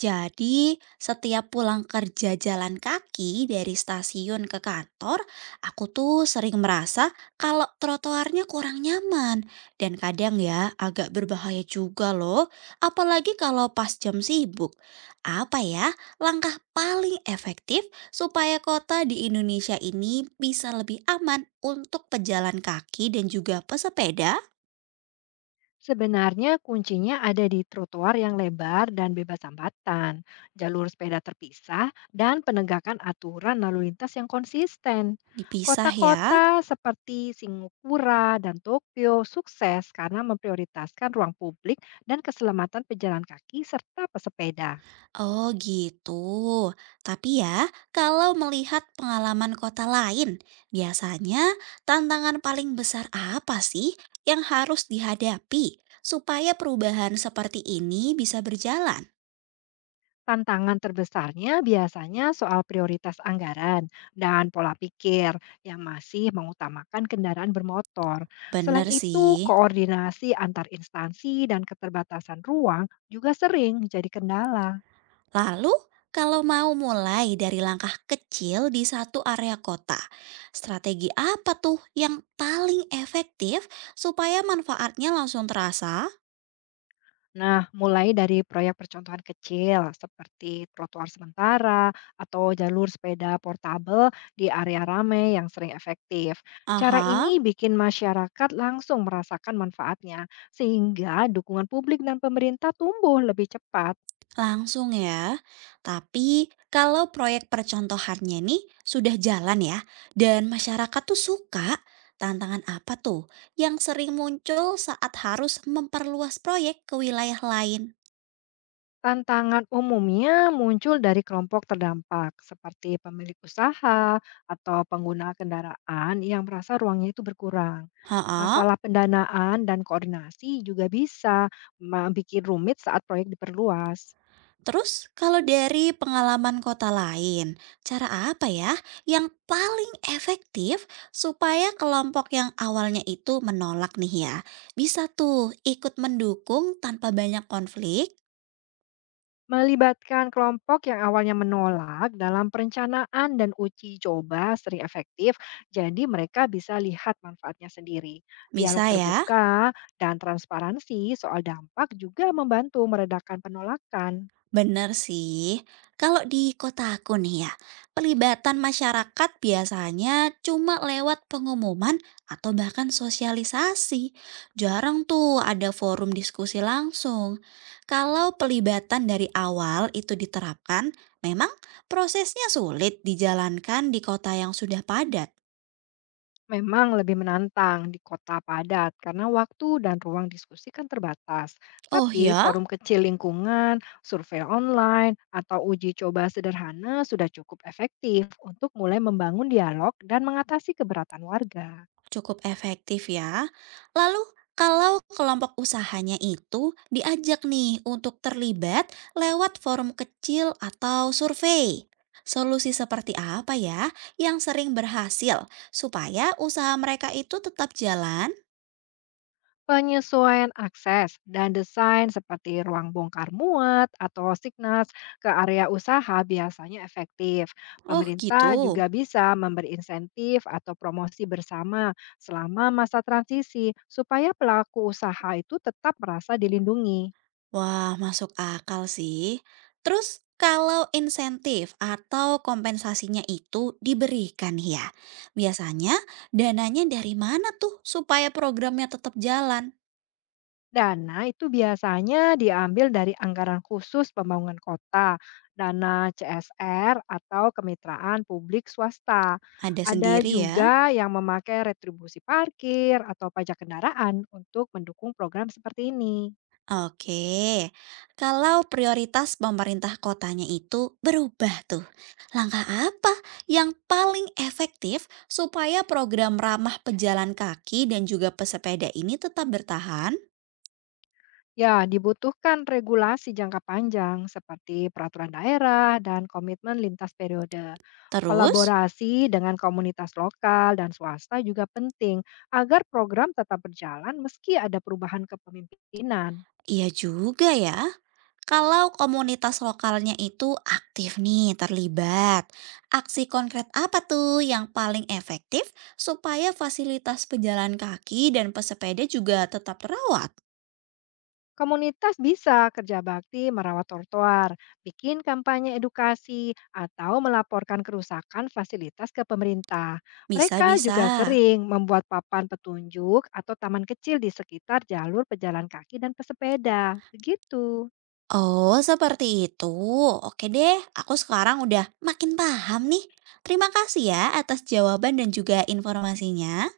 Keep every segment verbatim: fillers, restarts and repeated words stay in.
Jadi, setiap pulang kerja jalan kaki dari stasiun ke kantor, aku tuh sering merasa kalau trotoarnya kurang nyaman. Dan kadang ya agak berbahaya juga loh, apalagi kalau pas jam sibuk. Apa ya langkah paling efektif supaya kota di Indonesia ini bisa lebih aman untuk pejalan kaki dan juga pesepeda? Sebenarnya kuncinya ada di trotoar yang lebar dan bebas hambatan, jalur sepeda terpisah, dan penegakan aturan lalu lintas yang konsisten. Dipisah ya. Kota-kota seperti Singapura dan Tokyo sukses karena memprioritaskan ruang publik dan keselamatan pejalan kaki serta pesepeda. Oh gitu. Tapi ya, kalau melihat pengalaman kota lain, biasanya tantangan paling besar apa sih yang harus dihadapi supaya perubahan seperti ini bisa berjalan? Tantangan terbesarnya biasanya soal prioritas anggaran dan pola pikir yang masih mengutamakan kendaraan bermotor. Selain Bener itu, sih. koordinasi antar instansi dan keterbatasan ruang juga sering jadi kendala. Lalu, kalau mau mulai dari langkah kecil di satu area kota, strategi apa tuh yang paling efektif supaya manfaatnya langsung terasa? Nah, mulai dari proyek percontohan kecil seperti trotoar sementara atau jalur sepeda portabel di area ramai yang sering efektif. Cara Aha. ini bikin masyarakat langsung merasakan manfaatnya, sehingga dukungan publik dan pemerintah tumbuh lebih cepat. Langsung ya. Tapi kalau proyek percontohannya nih sudah jalan ya dan masyarakat tuh suka, tantangan apa tuh yang sering muncul saat harus memperluas proyek ke wilayah lain? Tantangan umumnya muncul dari kelompok terdampak, seperti pemilik usaha atau pengguna kendaraan yang merasa ruangnya itu berkurang. Heeh. Masalah pendanaan dan koordinasi juga bisa membuat rumit saat proyek diperluas. Terus kalau dari pengalaman kota lain, cara apa ya yang paling efektif supaya kelompok yang awalnya itu menolak nih ya, bisa tuh ikut mendukung tanpa banyak konflik? Melibatkan kelompok yang awalnya menolak dalam perencanaan dan uji coba sering efektif, jadi mereka bisa lihat manfaatnya sendiri. Dialog Bisa ya? terbuka dan transparansi soal dampak juga membantu meredakan penolakan. Bener sih. Kalau di kota aku nih ya, pelibatan masyarakat biasanya cuma lewat pengumuman atau bahkan sosialisasi. Jarang tuh ada forum diskusi langsung. Kalau pelibatan dari awal itu diterapkan, memang prosesnya sulit dijalankan di kota yang sudah padat. Memang lebih menantang di kota padat karena waktu dan ruang diskusi kan terbatas. Oh Tapi ya? forum kecil lingkungan, survei online, atau uji coba sederhana sudah cukup efektif untuk mulai membangun dialog dan mengatasi keberatan warga. Cukup efektif ya. Lalu kalau kelompok usahanya itu diajak nih untuk terlibat lewat forum kecil atau survei. Solusi seperti apa ya yang sering berhasil supaya usaha mereka itu tetap jalan? Penyesuaian akses dan desain seperti ruang bongkar muat atau signas ke area usaha biasanya efektif. Oh Pemerintah gitu. juga bisa memberi insentif atau promosi bersama selama masa transisi supaya pelaku usaha itu tetap merasa dilindungi. Wah, masuk akal sih. Terus kalau insentif atau kompensasinya itu diberikan ya, biasanya dananya dari mana tuh supaya programnya tetap jalan? Dana itu biasanya diambil dari anggaran khusus pembangunan kota, dana C S R atau kemitraan publik swasta. Ada Ada sendiri ya? juga yang memakai retribusi parkir atau pajak kendaraan untuk mendukung program seperti ini. Oke, kalau prioritas pemerintah kotanya itu berubah tuh, langkah apa yang paling efektif supaya program ramah pejalan kaki dan juga pesepeda ini tetap bertahan? Ya, dibutuhkan regulasi jangka panjang seperti peraturan daerah dan komitmen lintas periode. Terus? Kolaborasi dengan komunitas lokal dan swasta juga penting agar program tetap berjalan meski ada perubahan kepemimpinan. Iya juga ya. Kalau komunitas lokalnya itu aktif nih terlibat, aksi konkret apa tuh yang paling efektif supaya fasilitas pejalan kaki dan pesepeda juga tetap terawat? Komunitas bisa kerja bakti merawat trotoar, bikin kampanye edukasi, atau melaporkan kerusakan fasilitas ke pemerintah. Mereka Bisa-bisa. juga sering membuat papan petunjuk atau taman kecil di sekitar jalur pejalan kaki dan pesepeda. Begitu. Oh, seperti itu. Oke deh, aku sekarang udah makin paham nih. Terima kasih ya atas jawaban dan juga informasinya.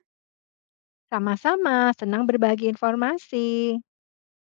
Sama-sama, senang berbagi informasi.